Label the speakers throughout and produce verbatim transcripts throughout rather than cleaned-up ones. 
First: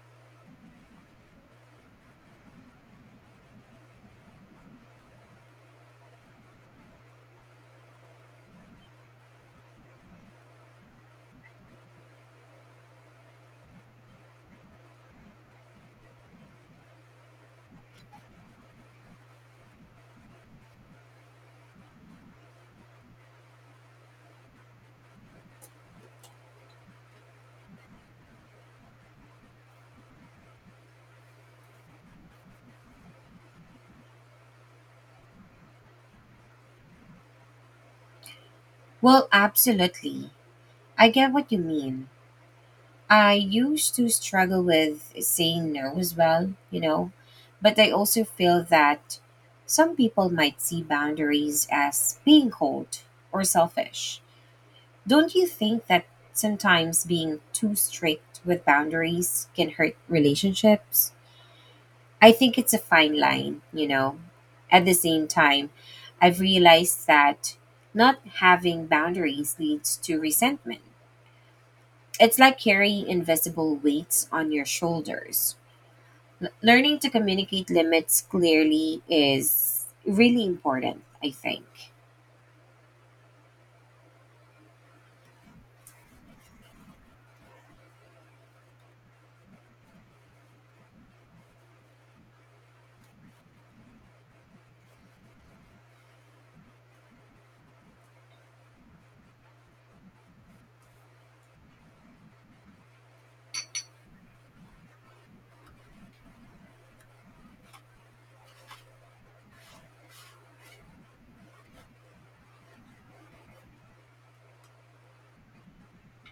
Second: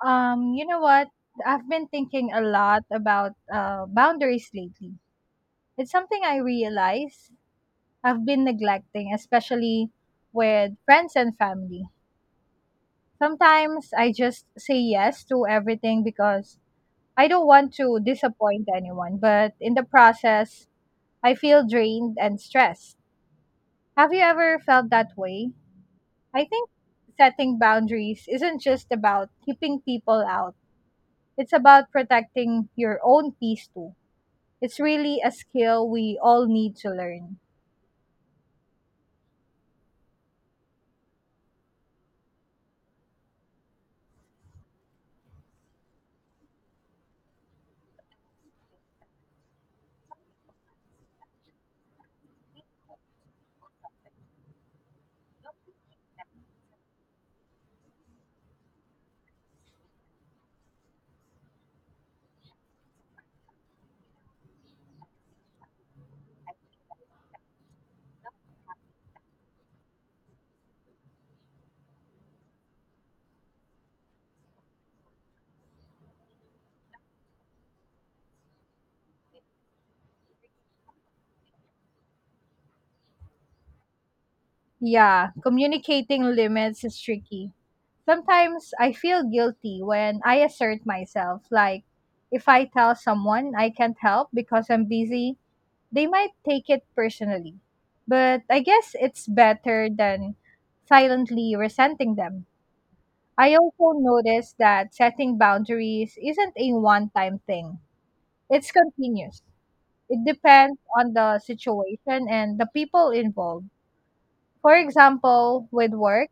Speaker 1: Um, you know what? I've been thinking a lot about uh, boundaries lately. It's something I realize I've been neglecting, especially with friends and family. Sometimes I just say yes to everything because I don't want to disappoint anyone, but in the process, I feel drained and stressed. Have you ever felt that way? I think setting boundaries isn't just about keeping people out, it's about protecting your own peace too. It's really a skill we all need to learn.
Speaker 2: Well, absolutely. I get what you mean. I used to struggle with saying no as well, you know, but I also feel that some people might see boundaries as being cold or selfish. Don't you think that sometimes being too strict with boundaries can hurt relationships? I think it's a fine line, you know. At the same time, I've realized that not having boundaries leads to resentment. It's like carrying invisible weights on your shoulders. L- learning to communicate limits clearly is really important, I think.
Speaker 1: Yeah, communicating limits is tricky. Sometimes I feel guilty when I assert myself. Like, if I tell someone I can't help because I'm busy, they might take it personally. But I guess it's better than silently resenting them. I also noticed that setting boundaries isn't a one time thing, it's continuous. It depends on the situation and the people involved. For example, with work,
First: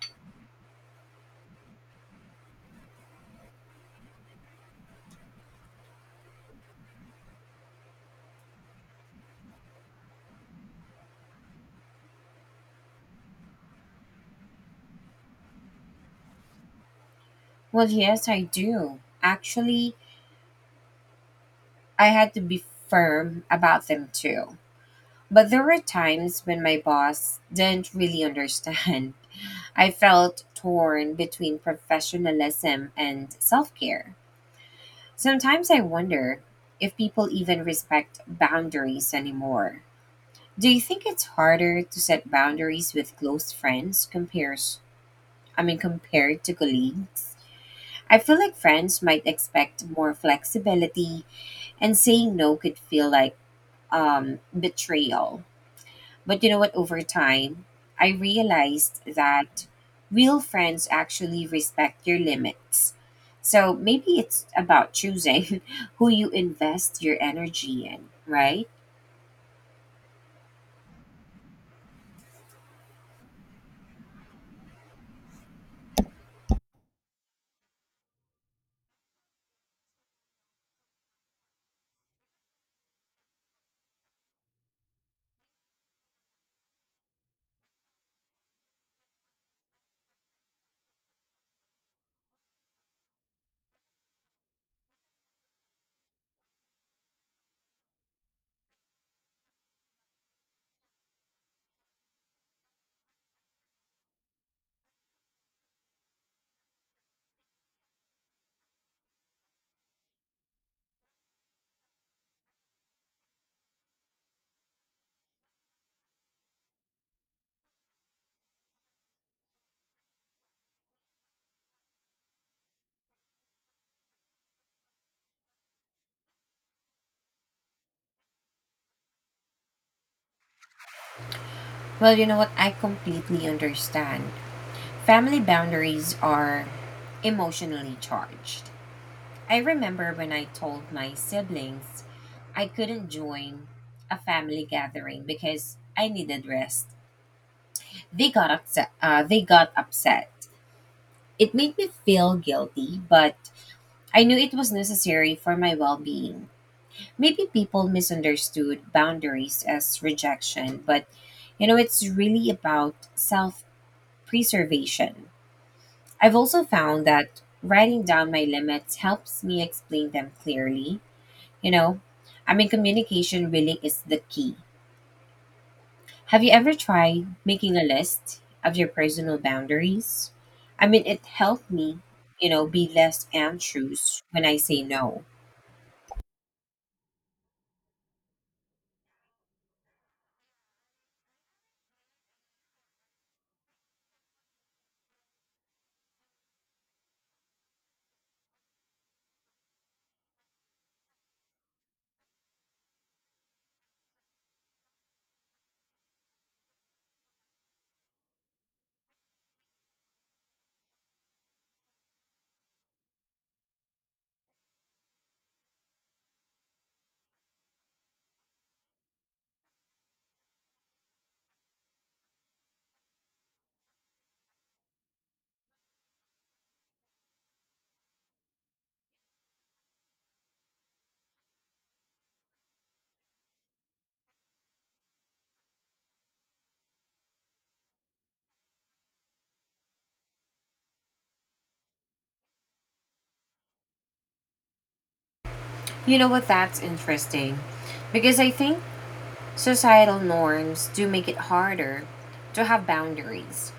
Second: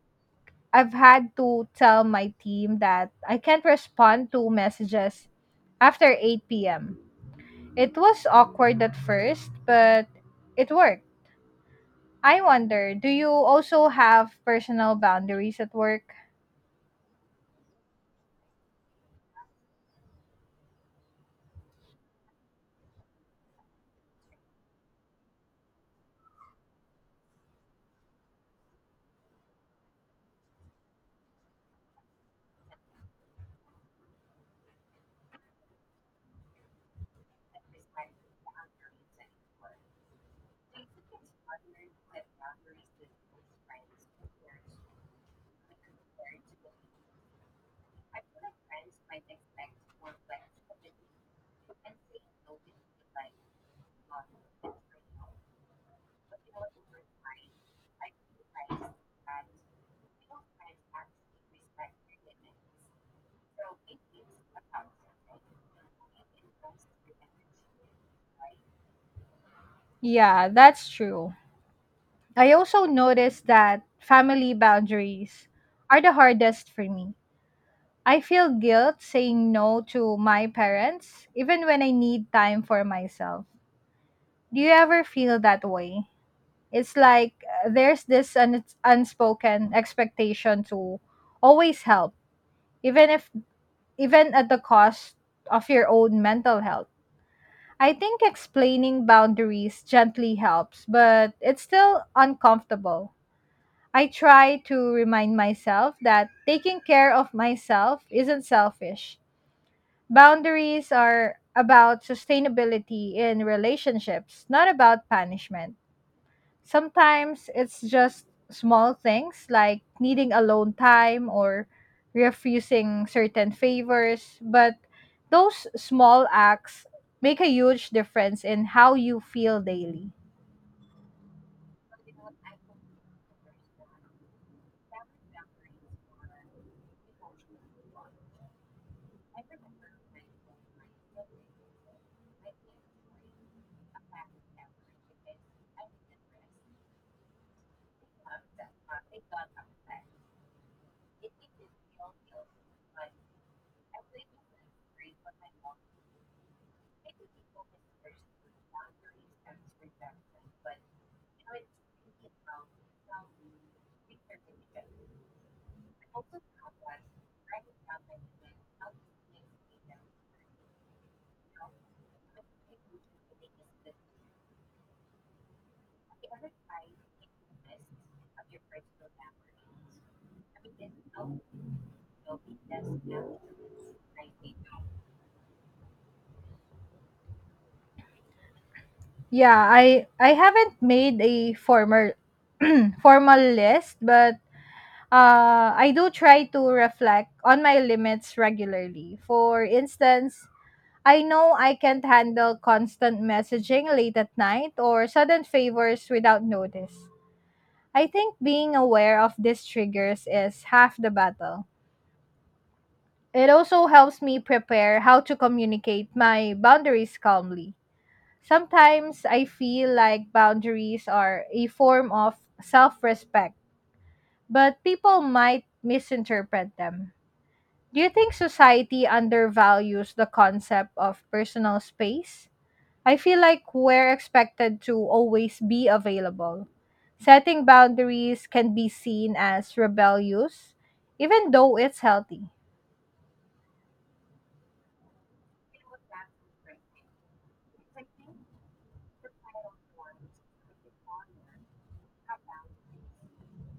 Speaker 1: I've had to tell my team that I can't respond to messages after eight p m. It was awkward at first, but it worked. I wonder, do you also have personal boundaries at work?
Speaker 2: Well, yes, I do. Actually, I had to be firm about them too. But there were times when my boss didn't really understand. I felt torn between professionalism and self care. Sometimes I wonder if people even respect boundaries anymore. Do you think it's harder to set boundaries with close friends compares I mean compared to colleagues? I feel like friends might expect more flexibility and saying no could feel like um betrayal. But you know what, over time I realized that real friends actually respect your limits. So maybe it's about choosing who you invest your energy in, right?
Speaker 1: Yeah, that's true. I also noticed that family boundaries are the hardest for me. I feel guilt saying no to my parents, even when I need time for myself. Do you ever feel that way? It's like uh, there's this un- unspoken expectation to always help, even if even at the cost of your own mental health. I think explaining boundaries gently helps, but it's still uncomfortable. I try to remind myself that taking care of myself isn't selfish. Boundaries are about sustainability in relationships, not about punishment. Sometimes it's just small things like needing alone time or refusing certain favors, but those small acts make a huge difference in how you feel daily.
Speaker 2: Well, you know what? I completely understand. Family boundaries are emotionally charged. I remember when I told my siblings I couldn't join a family gathering because I needed rest. They got upset. Uh, they got upset. It made me feel guilty, but I knew it was necessary for my well-being. Maybe people misunderstood boundaries as rejection, but you know it's really about self-preservation. I've also found that writing down my limits helps me explain them clearly. You know, I mean, communication really is the key. Have you ever tried making a list of your personal boundaries? I mean, it helped me, you know, be less anxious when I say no.
Speaker 1: Yeah, I I haven't made a formal formal list, but uh, I do try to reflect on my limits regularly. For instance, I know I can't handle constant messaging late at night or sudden favors without notice. I think being aware of these triggers is half the battle. It also helps me prepare how to communicate my boundaries calmly. Sometimes I feel like boundaries are a form of self respect, but people might misinterpret them. Do you think society undervalues the concept of personal space? I feel like we're expected to always be available. Setting boundaries can be seen as rebellious, even though it's healthy.
Speaker 2: You know what? That's interesting, because I think societal norms do make it harder to have boundaries.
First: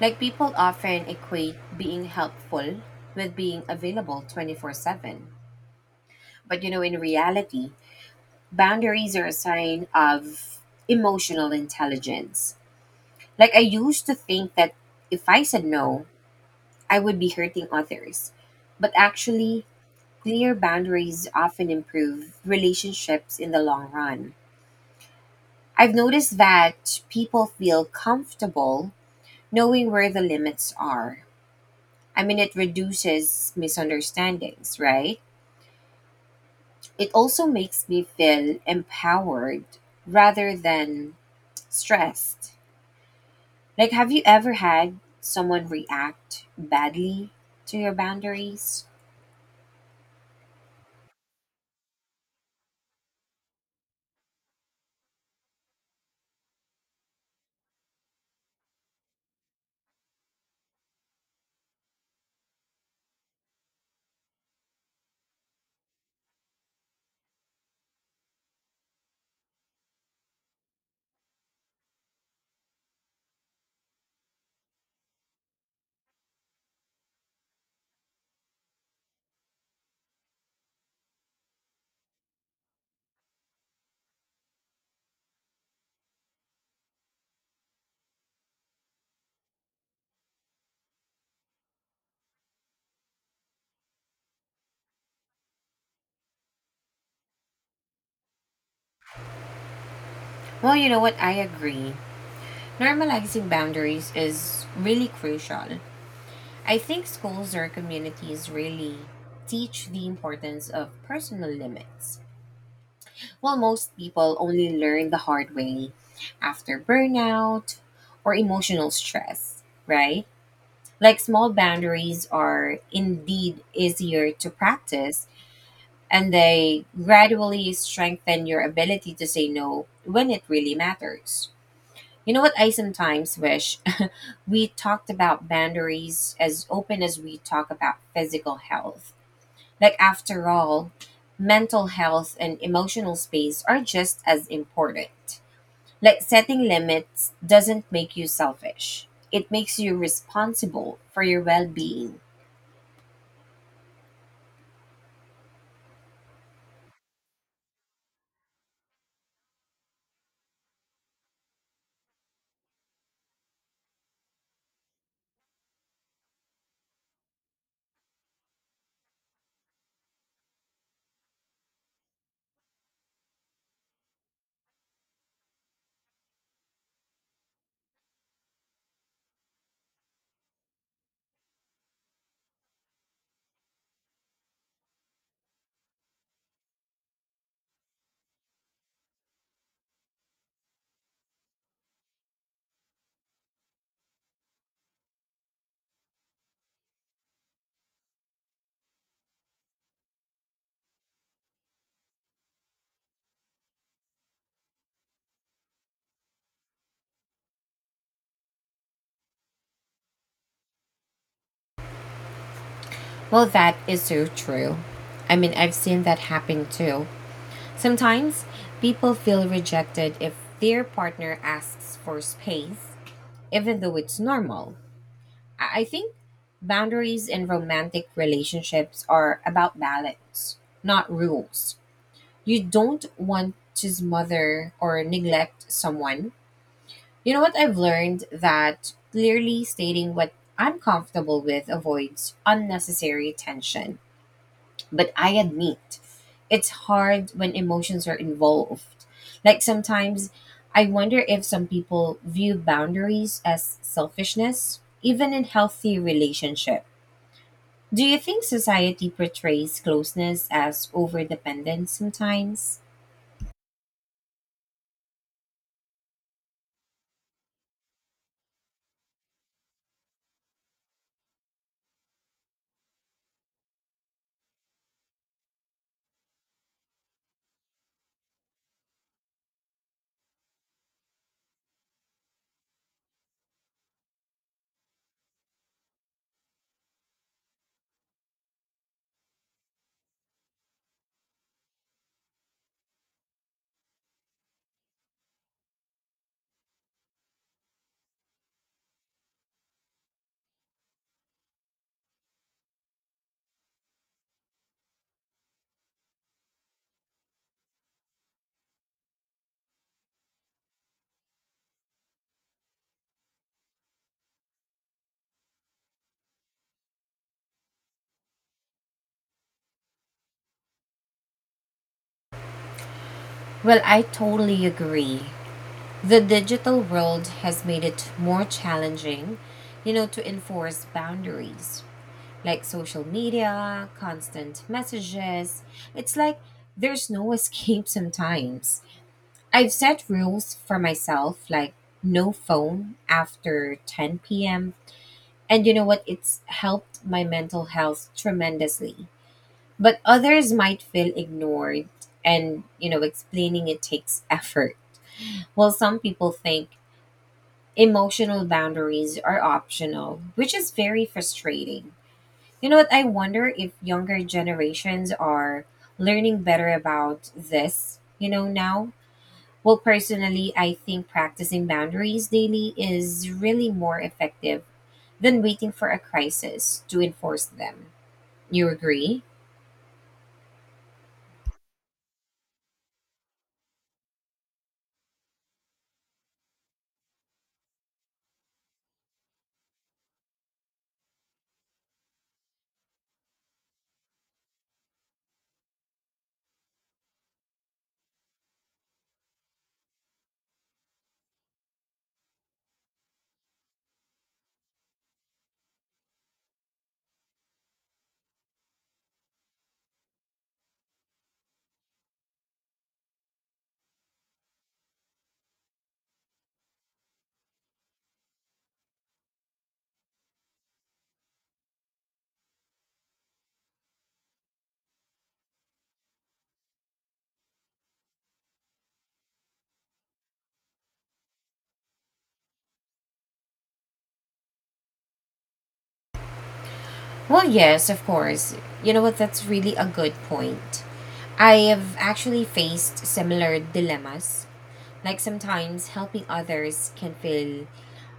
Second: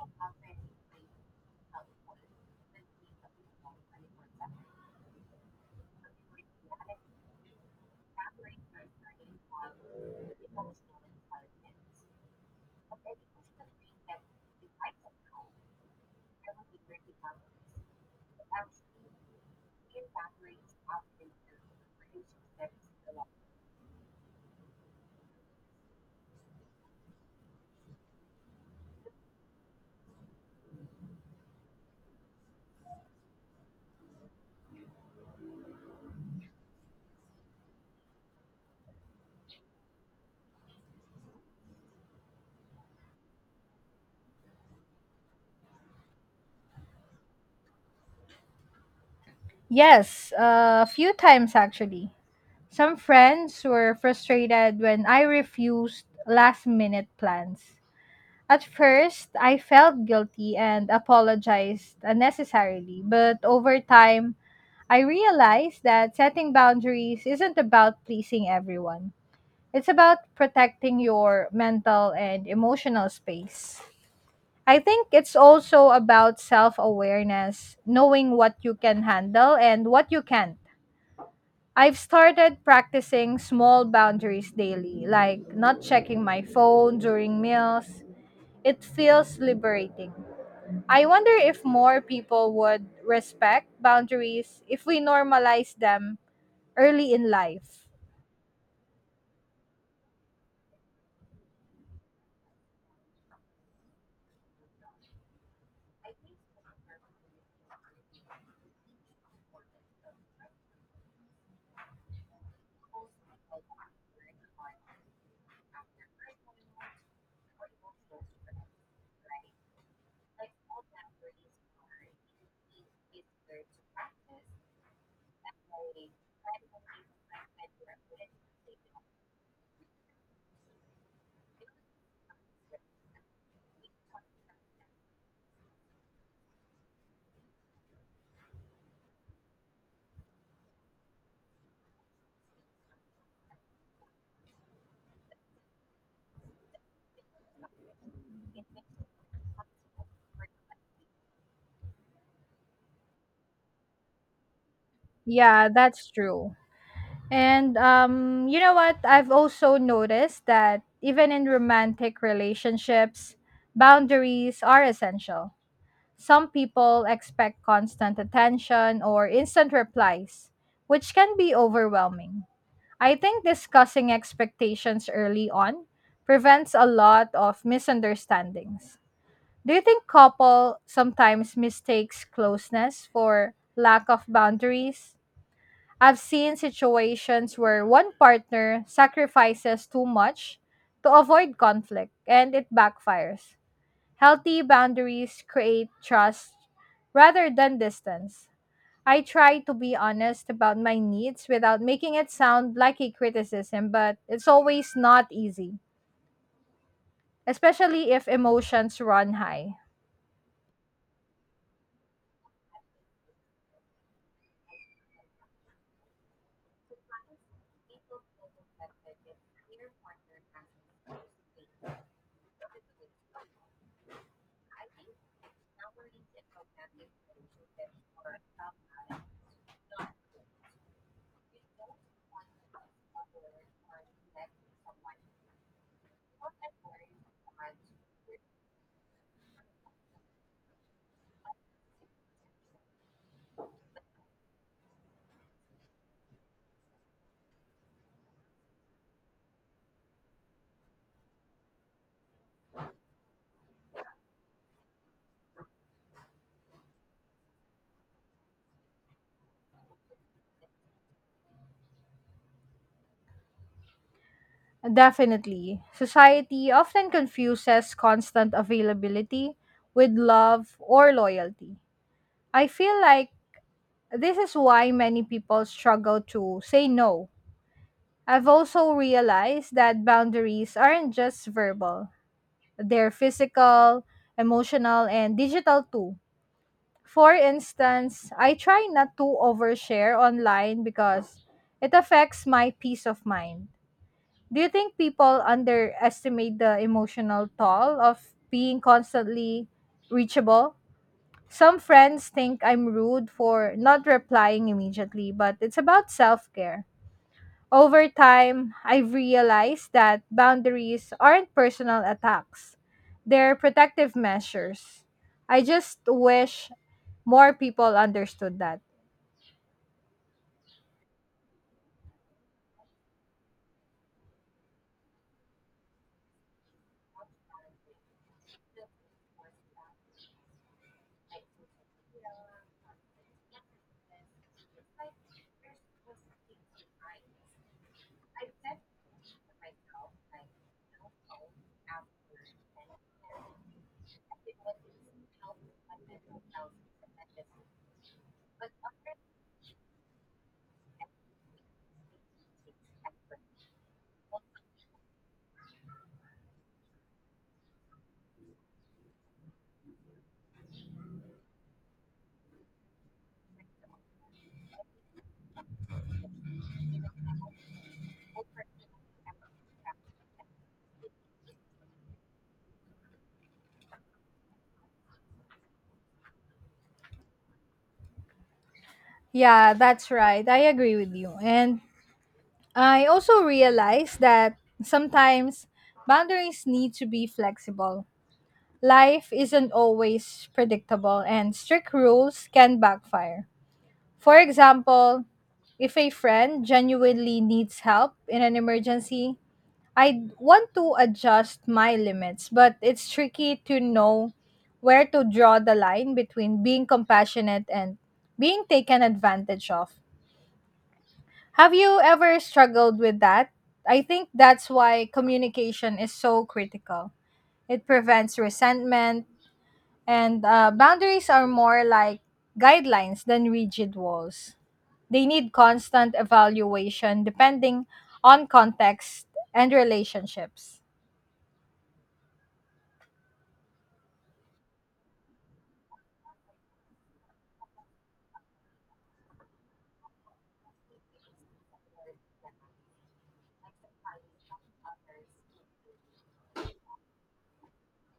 Speaker 2: Like, people often equate being helpful with being available twenty-four seven. But you know, in reality, boundaries are a sign of emotional intelligence. Like, I used to think that if I said no, I would be hurting others. But actually, clear boundaries often improve relationships in the long run. I've noticed that people feel comfortable knowing where the limits are. I mean, it reduces misunderstandings, right? It also makes me feel empowered rather than stressed. Like, have you ever had someone react badly to your boundaries?
Speaker 1: Yes, a few times actually. Some friends were frustrated when I refused last minute plans. At first, I felt guilty and apologized unnecessarily, but over time, I realized that setting boundaries isn't about pleasing everyone. It's about protecting your mental and emotional space. I think it's also about self awareness, knowing what you can handle and what you can't. I've started practicing small boundaries daily, like not checking my phone during meals. It feels liberating. I wonder if more people would respect boundaries if we normalize them early in life.
Speaker 2: Well, you know what? I agree. Normalizing boundaries is really crucial. I think schools or communities really teach the importance of personal limits, while most people only learn the hard way after burnout or emotional stress, right? Like, small boundaries are indeed easier to practice, and they gradually strengthen your ability to say no when it really matters. You know what I sometimes wish? We talked about boundaries as open as we talk about physical health. Like, after all, mental health and emotional space are just as important. Like, setting limits doesn't make you selfish. It makes you responsible for your well-being.
Speaker 1: Yeah, that's true. And um, you know what? I've also noticed that even in romantic relationships, boundaries are essential. Some people expect constant attention or instant replies, which can be overwhelming. I think discussing expectations early on prevents a lot of misunderstandings. Do you think couple sometimes mistakes closeness for lack of boundaries? I've seen situations where one partner sacrifices too much to avoid conflict and it backfires. Healthy boundaries create trust rather than distance. I try to be honest about my needs without making it sound like a criticism, but it's always not easy, especially if emotions run high.
Speaker 2: Well, that is so true. I mean, I've seen that happen too. Sometimes people feel rejected if their partner asks for space, even though it's normal. I I think boundaries in romantic relationships are about balance, not rules. You don't want to smother or neglect someone. You know what, I've learned that clearly stating what I'm comfortable with avoids unnecessary tension. But I admit, it's hard when emotions are involved. Like, sometimes I wonder if some people view boundaries as selfishness, even in healthy relationship. Do you think society portrays closeness as overdependence sometimes?
Speaker 1: Definitely, society often confuses constant availability with love or loyalty. I feel like this is why many people struggle to say no. I've also realized that boundaries aren't just verbal, they're physical, emotional, and digital too. For instance, I try not to overshare online because it affects my peace of mind. Do you think people underestimate the emotional toll of being constantly reachable? Some friends think I'm rude for not replying immediately, but it's about self care. Over time, I've realized that boundaries aren't personal attacks, they're protective measures. I just wish more people understood that.
Speaker 2: Well, I totally agree. The digital world has made it more challenging, you know, to enforce boundaries, like social media, constant messages. It's like there's no escape sometimes. I've set rules for myself like no phone after ten p m. And you know what? It's helped my mental health tremendously. But others might feel ignored, and you know, explaining it takes effort. While some people think emotional boundaries are optional, which is very frustrating. You know what? I wonder if younger generations are learning better about this, you know, now. Well, personally, I think practicing boundaries daily is really more effective than waiting for a crisis to enforce them. You agree?
Speaker 1: Yeah, that's right. I agree with you. And I also realize that sometimes boundaries need to be flexible. Life isn't always predictable, and strict rules can backfire. For example, if a friend genuinely needs help in an emergency, I want to adjust my limits, but it's tricky to know where to draw the line between being compassionate and being taken advantage of. Have you ever struggled with that? I think that's why communication is so critical. It prevents resentment, and uh, boundaries are more like guidelines than rigid walls. They need constant evaluation depending on context and relationships.
Speaker 2: Well, yes, of course. You know what? That's really a good point. I have actually faced similar dilemmas. Like, sometimes helping others can feel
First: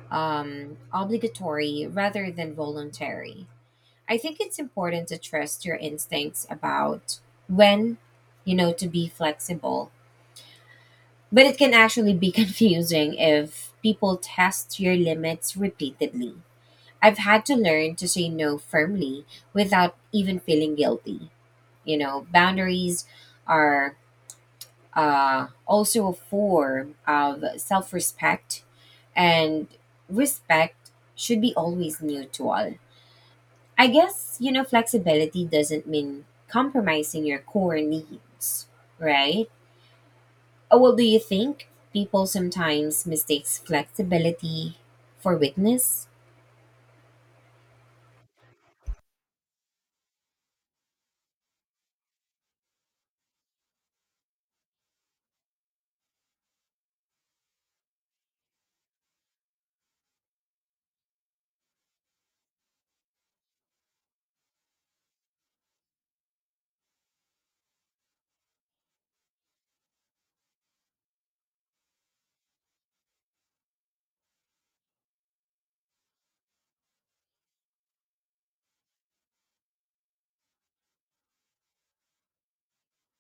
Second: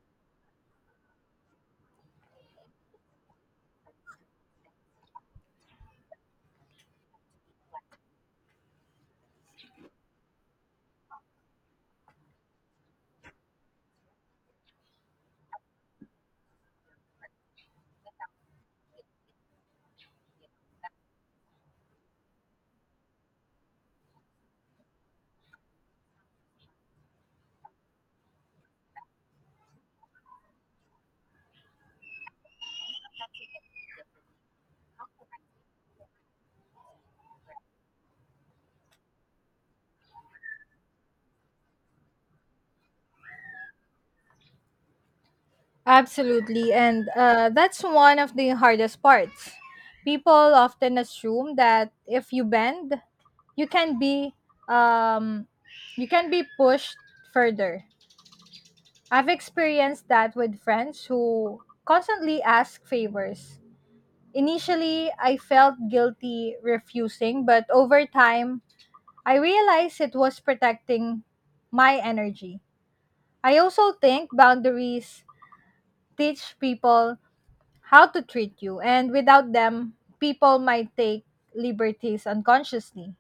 Speaker 2: um, obligatory rather than voluntary. I think it's important to trust your instincts about when, you know, to be flexible. But it can actually be confusing if people test your limits repeatedly. I've had to learn to say no firmly without even feeling guilty. You know, boundaries are, uh, also a form of self respect, and respect should be always mutual. I guess, you know, flexibility doesn't mean compromising your core needs, right? Oh, well, do you think people sometimes mistakes flexibility for weakness?
Speaker 1: Absolutely. And uh, that's one of the hardest parts. People often assume that if you bend, you can be um, you can be pushed further. I've experienced that with friends who constantly ask favors. Initially, I felt guilty refusing, but over time, I realized it was protecting my energy. I also think boundaries teach people how to treat you, and without them, people might take liberties unconsciously.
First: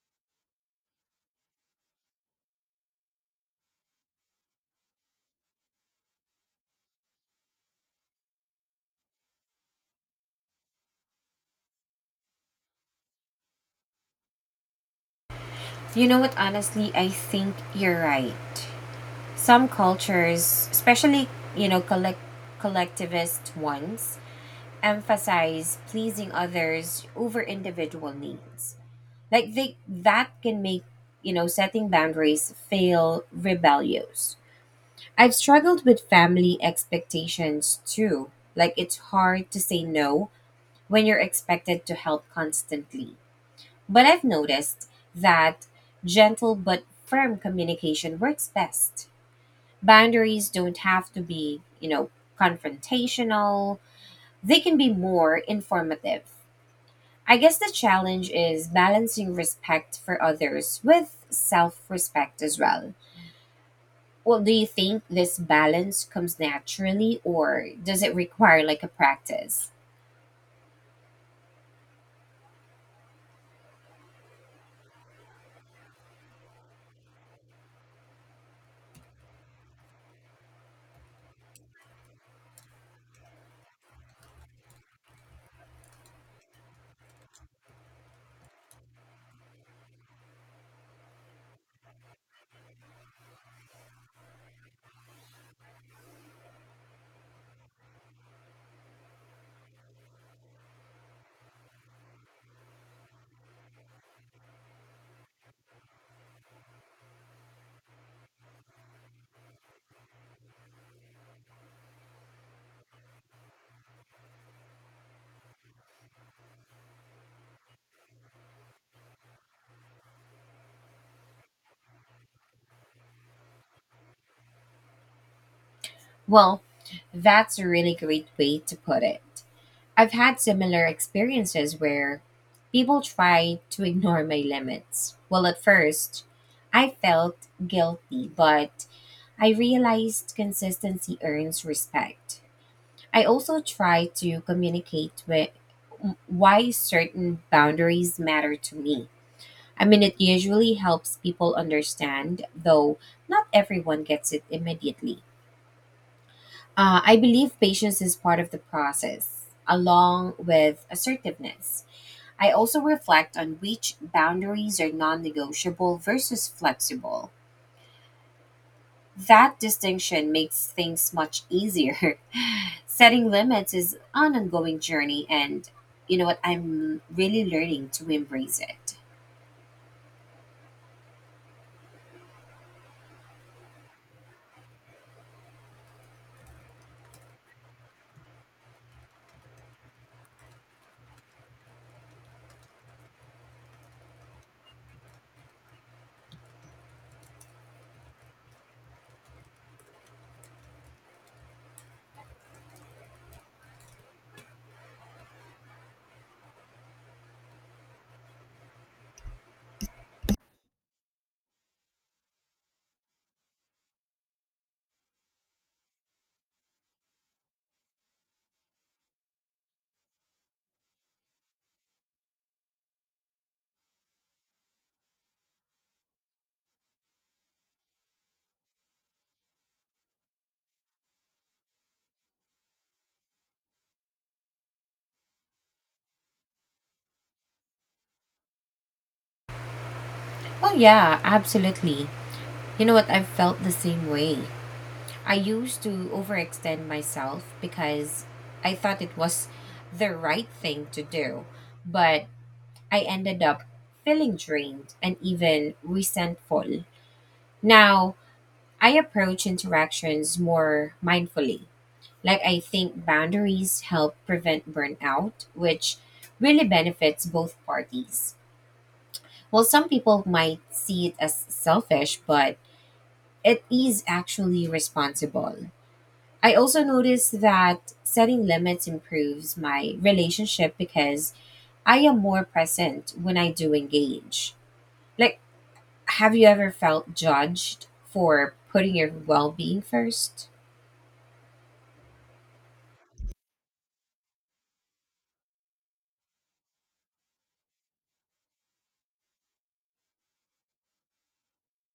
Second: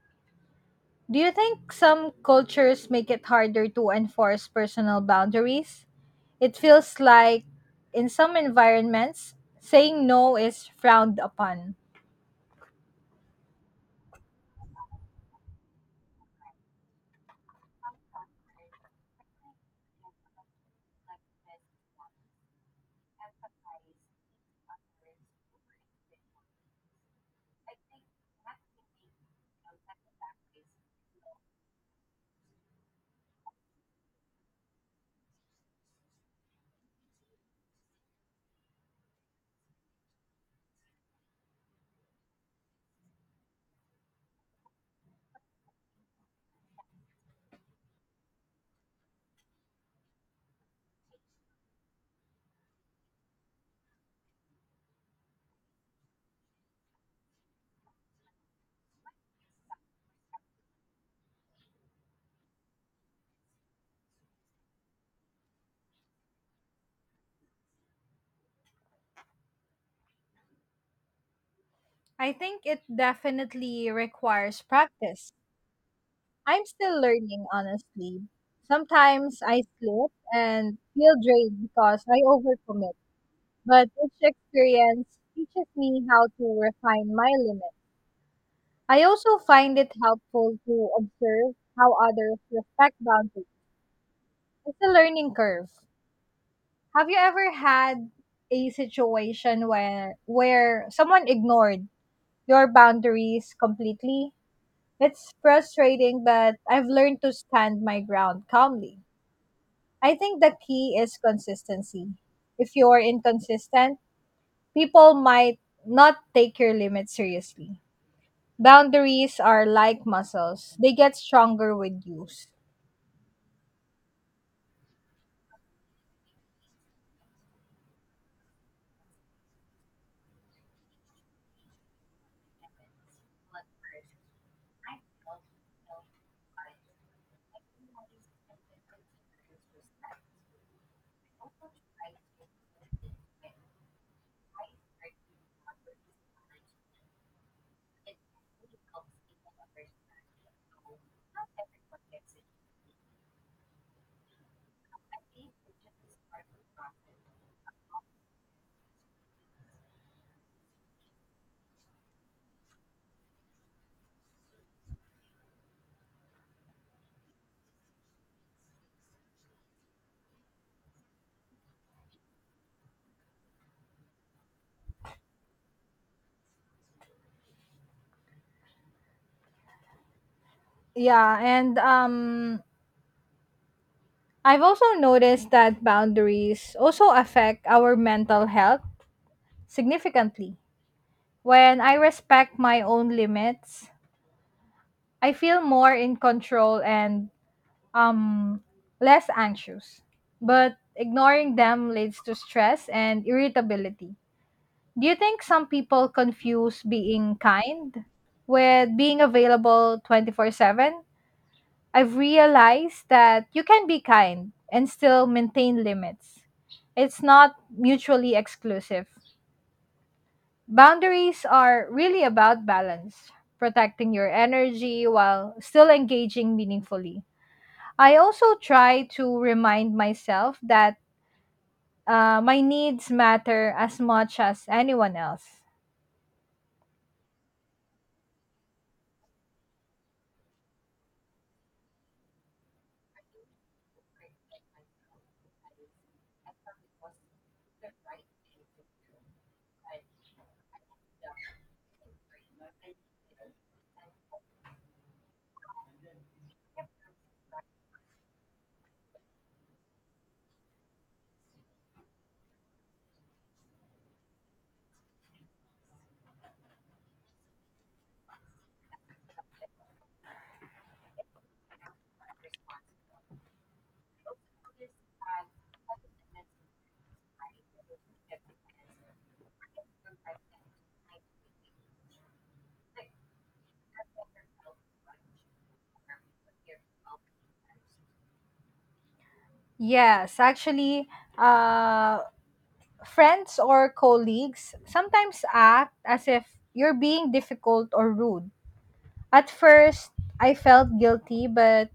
Speaker 1: Do you think some cultures make it harder to enforce personal boundaries? It feels like in some environments, saying no is frowned upon.
Speaker 2: You know what, honestly, I think you're right. Some cultures, especially, you know, collect collectivist ones, emphasize pleasing others over individual needs. Like, they that can make, you know, setting boundaries feel rebellious. I've struggled with family expectations too. Like, it's hard to say no when you're expected to help constantly. But I've noticed that gentle but firm communication works best. Boundaries don't have to be, you know, confrontational. They can be more informative. I guess the challenge is balancing respect for others with self respect as well. Well, do you think this balance comes naturally, or does it require like a practice?
Speaker 1: I think it definitely requires practice. I'm still learning, honestly. Sometimes I slip and feel drained because I overcommit, but each experience teaches me how to refine my limits. I also find it helpful to observe how others respect boundaries. It's a learning curve. Have you ever had a situation where where someone ignored your boundaries completely? It's frustrating, but I've learned to stand my ground calmly. I think the key is consistency. If you're inconsistent, people might not take your limits seriously. Boundaries are like muscles, they get stronger with use.
Speaker 2: Well, that's a really great way to put it. I've had similar experiences where people try to ignore my limits. Well, at first, I felt guilty, but I realized consistency earns respect. I also try to communicate with why certain boundaries matter to me. I mean, it usually helps people understand, though not everyone gets it immediately. Uh, I believe patience is part of the process, along with assertiveness. I also reflect on which boundaries are non negotiable versus flexible. That distinction makes things much easier. Setting limits is an ongoing journey, and you know what? I'm really learning to embrace it.
Speaker 1: Yeah, and um I've also noticed that boundaries also affect our mental health significantly. When I respect my own limits, I feel more in control and um less anxious. But ignoring them leads to stress and irritability. Do you think some people confuse being kind with being available twenty four seven? I've realized that you can be kind and still maintain limits. It's not mutually exclusive. Boundaries are really about balance, protecting your energy while still engaging meaningfully. I also try to remind myself that uh, my needs matter as much as anyone else.
Speaker 2: Oh, yeah, absolutely. You know what? I've felt the same way. I used to overextend myself because I thought it was the right thing to do, but I ended up feeling drained and even resentful. Now, I approach interactions more mindfully. Like, I think boundaries help prevent burnout, which really benefits both parties. Well, some people might see it as selfish, but it is actually responsible. I also noticed that setting limits improves my relationship because I am more present when I do engage. Like, have you ever felt judged for putting your well being
Speaker 1: Yes,
Speaker 2: first?
Speaker 1: actually, uh, friends or colleagues sometimes act as if you're being difficult or rude. At first, I felt guilty, but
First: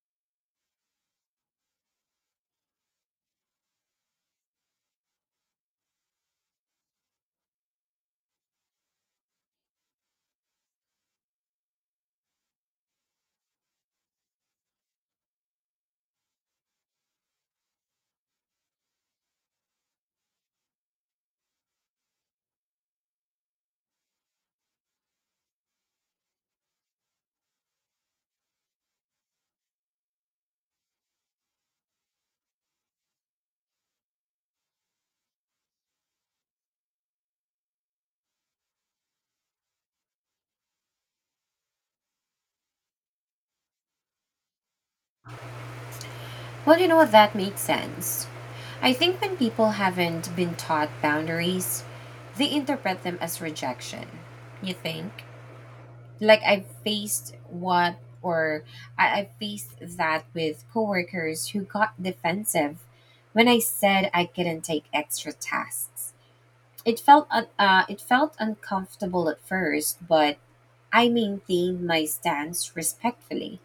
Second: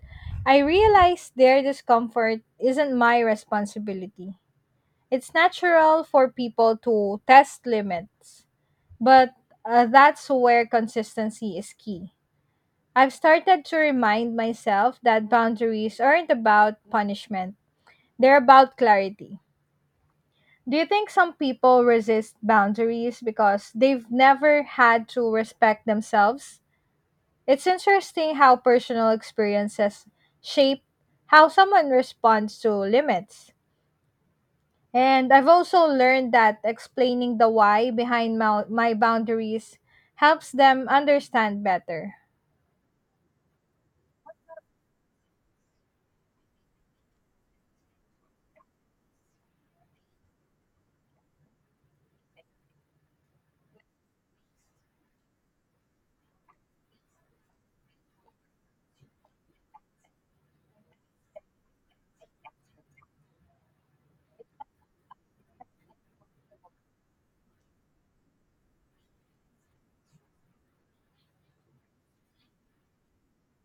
Speaker 1: I realized their discomfort isn't my responsibility. It's natural for people to test limits, but uh, that's where consistency is key. I've started to remind myself that boundaries aren't about punishment, they're about clarity. Do you think some people resist boundaries because they've never had to respect themselves? It's interesting how personal experiences shape how someone responds to limits. And I've also learned that explaining the why behind my, my boundaries helps them understand better.
Speaker 2: Well, you know what? That makes sense. I think when people haven't been taught boundaries, they interpret them as rejection. You think? Like, I've faced what or I, I faced that with coworkers who got defensive when I said I couldn't take extra tasks. It felt un- uh, it felt uncomfortable at first, but I maintained my stance respectfully.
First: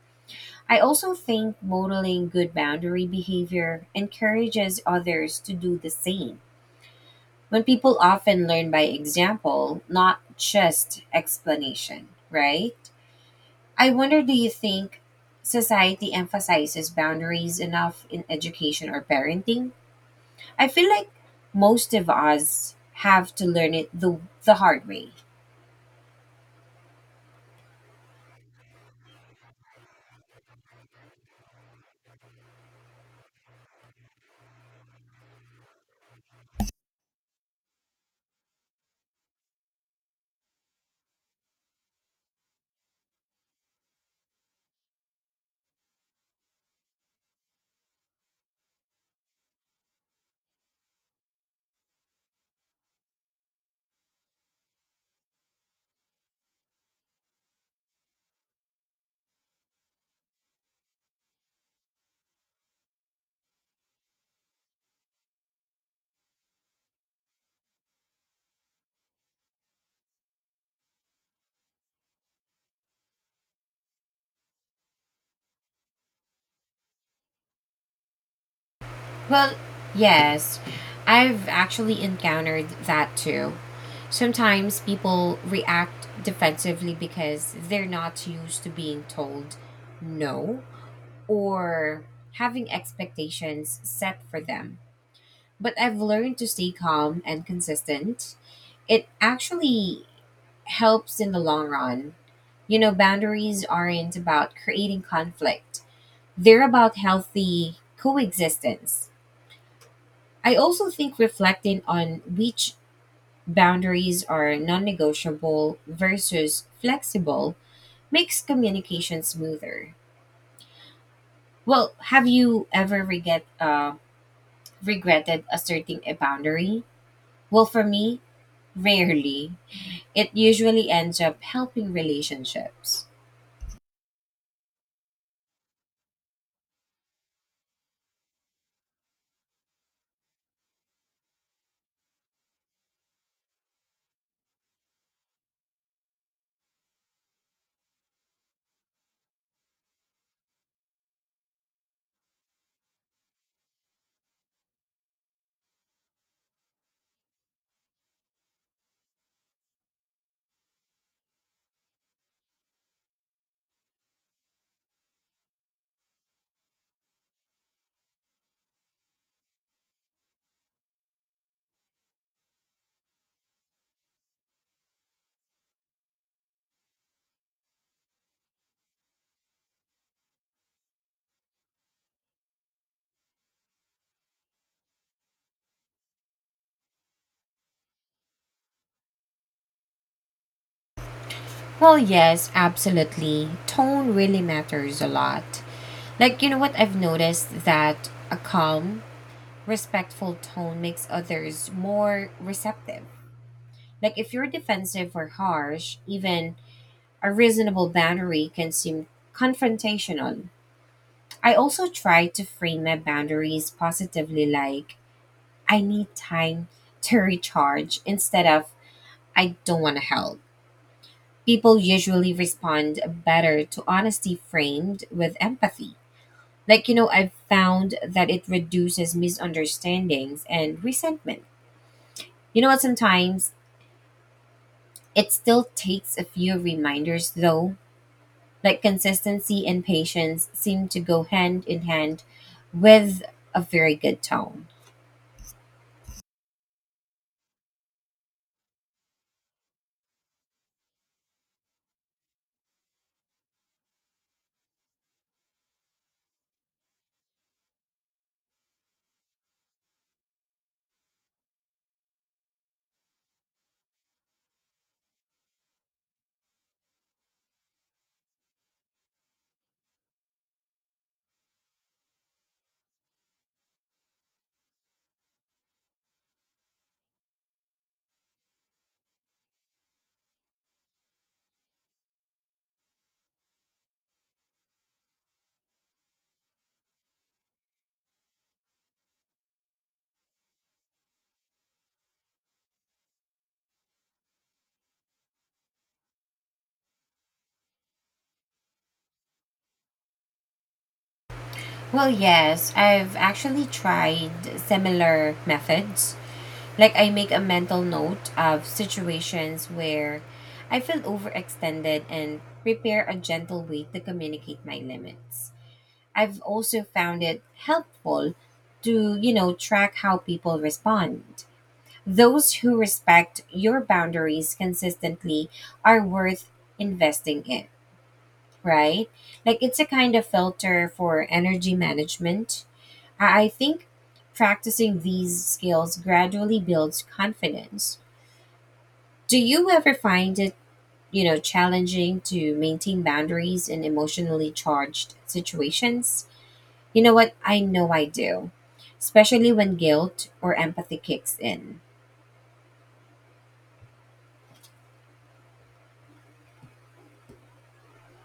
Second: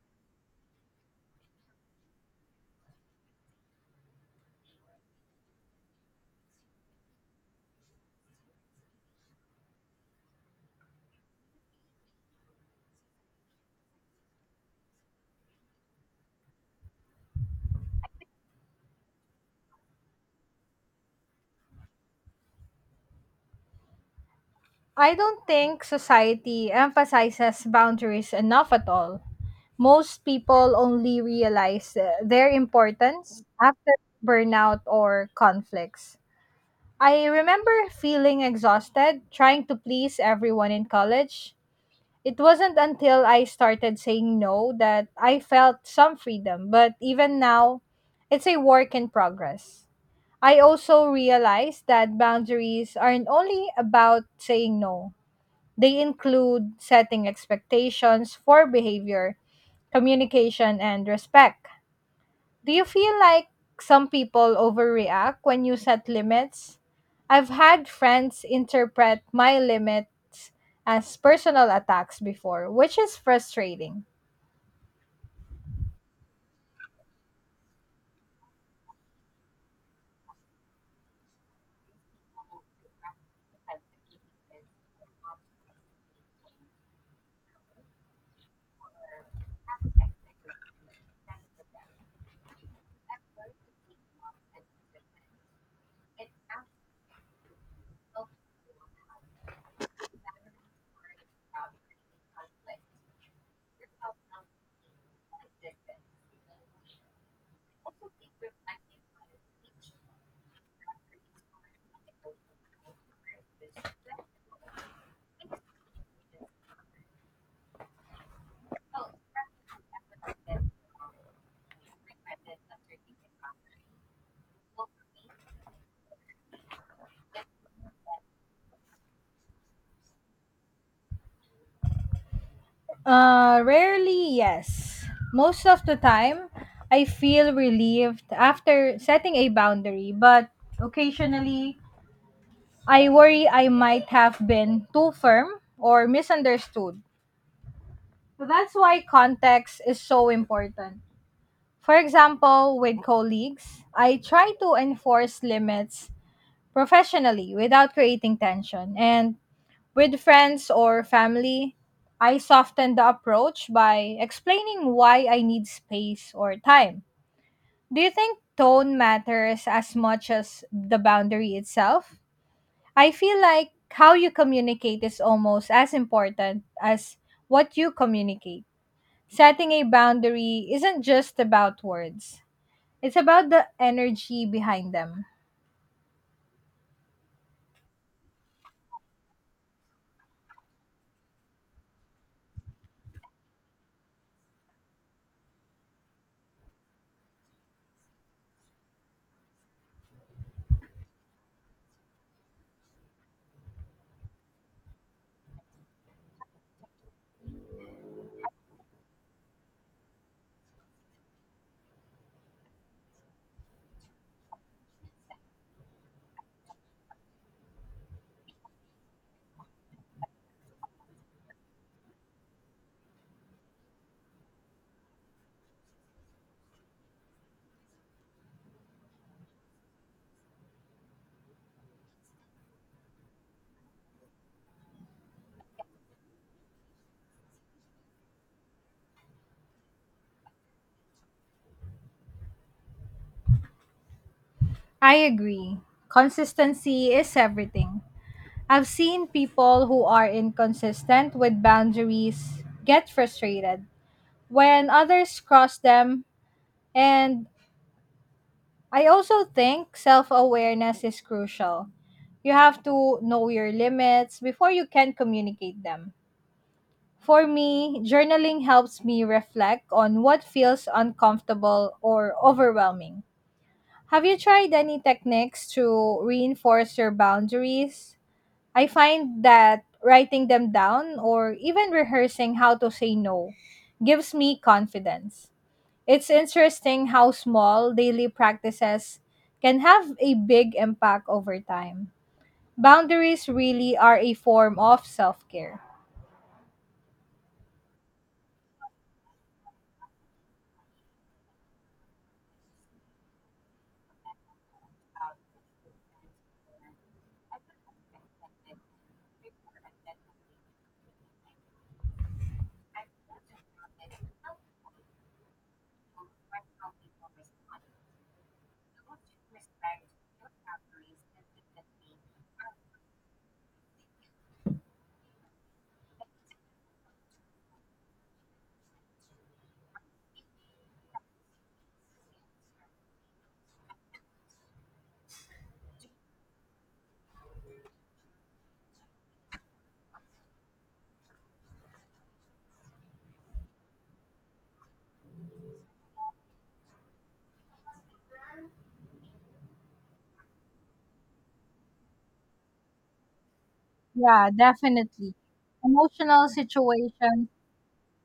Speaker 2: I also think modeling good boundary behavior encourages others to do the same. When people often learn by example, not just explanation, right? I wonder, do you think society emphasizes boundaries enough in education or parenting? I feel like most of us have to learn it the, the hard way.
Speaker 1: I don't think society emphasizes boundaries enough at all. Most people only realize uh, their importance after burnout or conflicts. I remember feeling exhausted trying to please everyone in college. It wasn't until I started saying no that I felt some freedom, but even now, it's a work in progress. I also realized that boundaries aren't only about saying no, they include setting expectations for behavior, communication, and respect. Do you feel like some people overreact when you set limits? I've had friends interpret my limits as personal attacks before, which is frustrating.
Speaker 2: Well, yes, I've actually encountered that too. Sometimes people react defensively because they're not used to being told no, or having expectations set for them. But I've learned to stay calm and consistent. It actually helps in the long run. You know, boundaries aren't about creating conflict, they're about healthy coexistence. I also think reflecting on which boundaries are non negotiable versus flexible makes communication smoother. Well, have you ever regret, uh, regretted asserting a boundary? Well, for me, rarely. It usually ends up helping relationships.
Speaker 1: Uh, rarely, yes. Most of the time, I feel relieved after setting a boundary, but occasionally I worry I might have been too firm or misunderstood. So that's why context is so important. For example, with colleagues, I try to enforce limits professionally without creating tension. And with friends or family, I soften the approach by explaining why I need space or time. Do you think tone matters as much as the boundary itself? I feel like how you communicate is almost as important as what you communicate. Setting a boundary isn't just about words, it's about the energy behind them.
Speaker 2: Well, yes, absolutely. Tone really matters a lot. Like, you know what? I've noticed that a calm, respectful tone makes others more receptive. Like, if you're defensive or harsh, even a reasonable boundary can seem confrontational. I also try to frame my boundaries positively, like, I need time to recharge instead of I don't want to help. People usually respond better to honesty framed with empathy. Like, you know, I've found that it reduces misunderstandings and resentment. You know what? Sometimes it still takes a few reminders, though, like consistency and patience seem to go hand in hand with a very good tone.
Speaker 1: I agree. Consistency is everything. I've seen people who are inconsistent with boundaries get frustrated when others cross them, and I also think self awareness is crucial. You have to know your limits before you can communicate them. For me, journaling helps me reflect on what feels uncomfortable or overwhelming. Have you tried any techniques to reinforce your boundaries? I find that writing them down or even rehearsing how to say no gives me confidence. It's interesting how small daily practices can have a big impact over time. Boundaries really are a form of self care.
Speaker 2: Well, yes, I've actually tried similar methods. Like, I make a mental note of situations where I feel overextended and prepare a gentle way to communicate my limits. I've also found it helpful to, you know, track how people respond. Those who respect your boundaries consistently are worth investing in, right? Like, it's a kind of filter for energy management. I I think practicing these skills gradually builds confidence. Do you ever find it, you know, challenging to maintain boundaries in emotionally charged situations? You know what? I know I do, especially when guilt or empathy kicks in.
Speaker 1: Yeah, definitely. Emotional situations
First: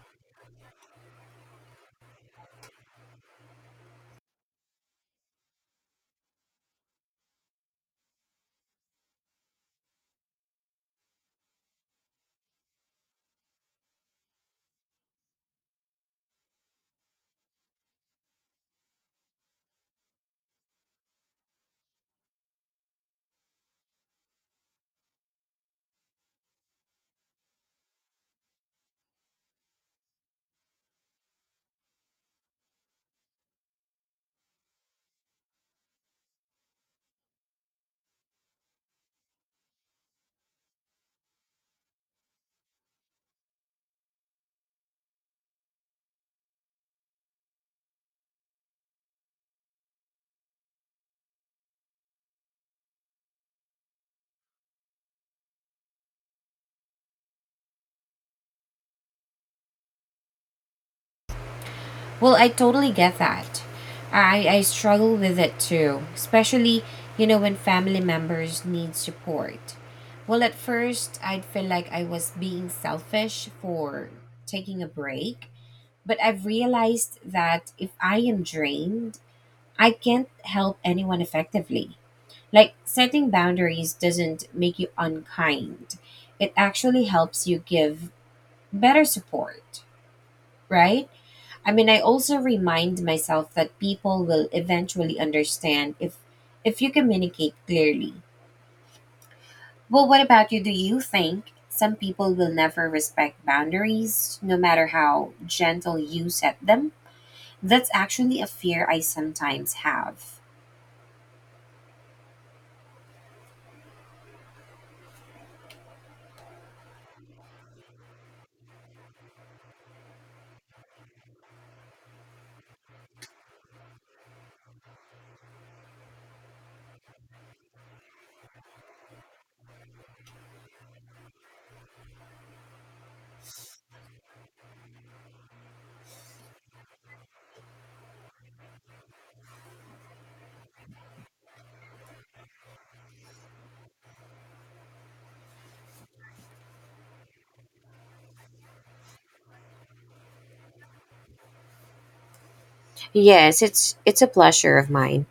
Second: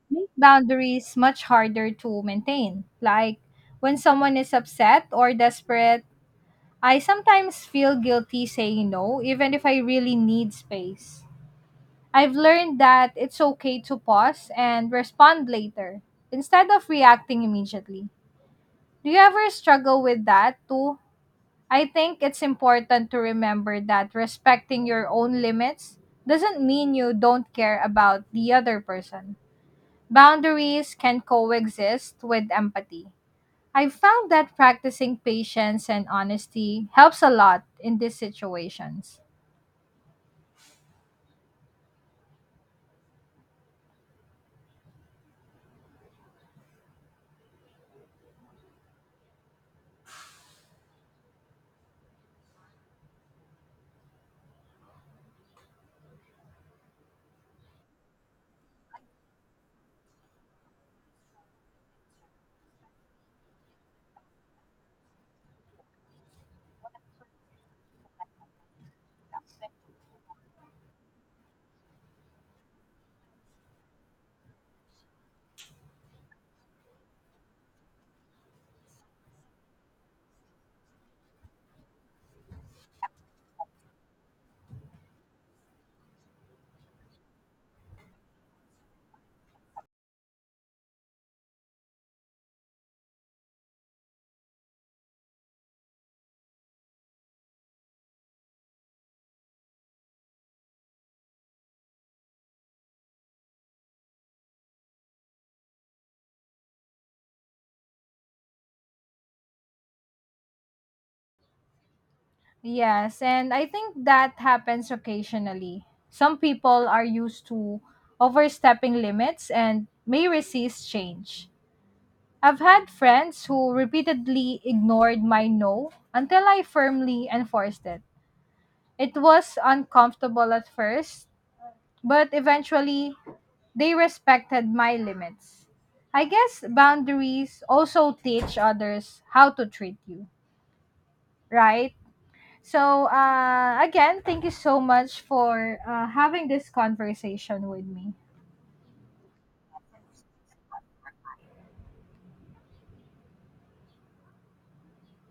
Speaker 1: make boundaries much harder to maintain. Like when someone is upset or desperate, I sometimes feel guilty saying no, even if I really need space. I've learned that it's okay to pause and respond later instead of reacting immediately. Do you ever struggle with that too? I think it's important to remember that respecting your own limits doesn't mean you don't care about the other person. Boundaries can coexist with empathy. I've found that practicing patience and honesty helps a lot in these situations.
Speaker 2: Well, I totally get that. I, I struggle with it too, especially, you know, when family members need support. Well, at first, I'd feel like I was being selfish for taking a break, but I've realized that if I am drained, I can't help anyone effectively. Like, setting boundaries doesn't make you unkind, it actually helps you give better support, right? I mean, I also remind myself that people will eventually understand if if you communicate clearly. Well, what about you? Do you think some people will never respect boundaries no matter how gentle you set them? That's actually a fear I sometimes have.
Speaker 1: Yes, and I think that happens occasionally. Some people are used to overstepping limits and may resist change. I've had friends who repeatedly ignored my no until I firmly enforced it. It was uncomfortable at first, but eventually they respected my limits. I guess boundaries also teach others how to treat you, right? So, uh, again, thank you so much for uh, having this conversation with me.
Speaker 2: Yes, it's it's a pleasure of mine.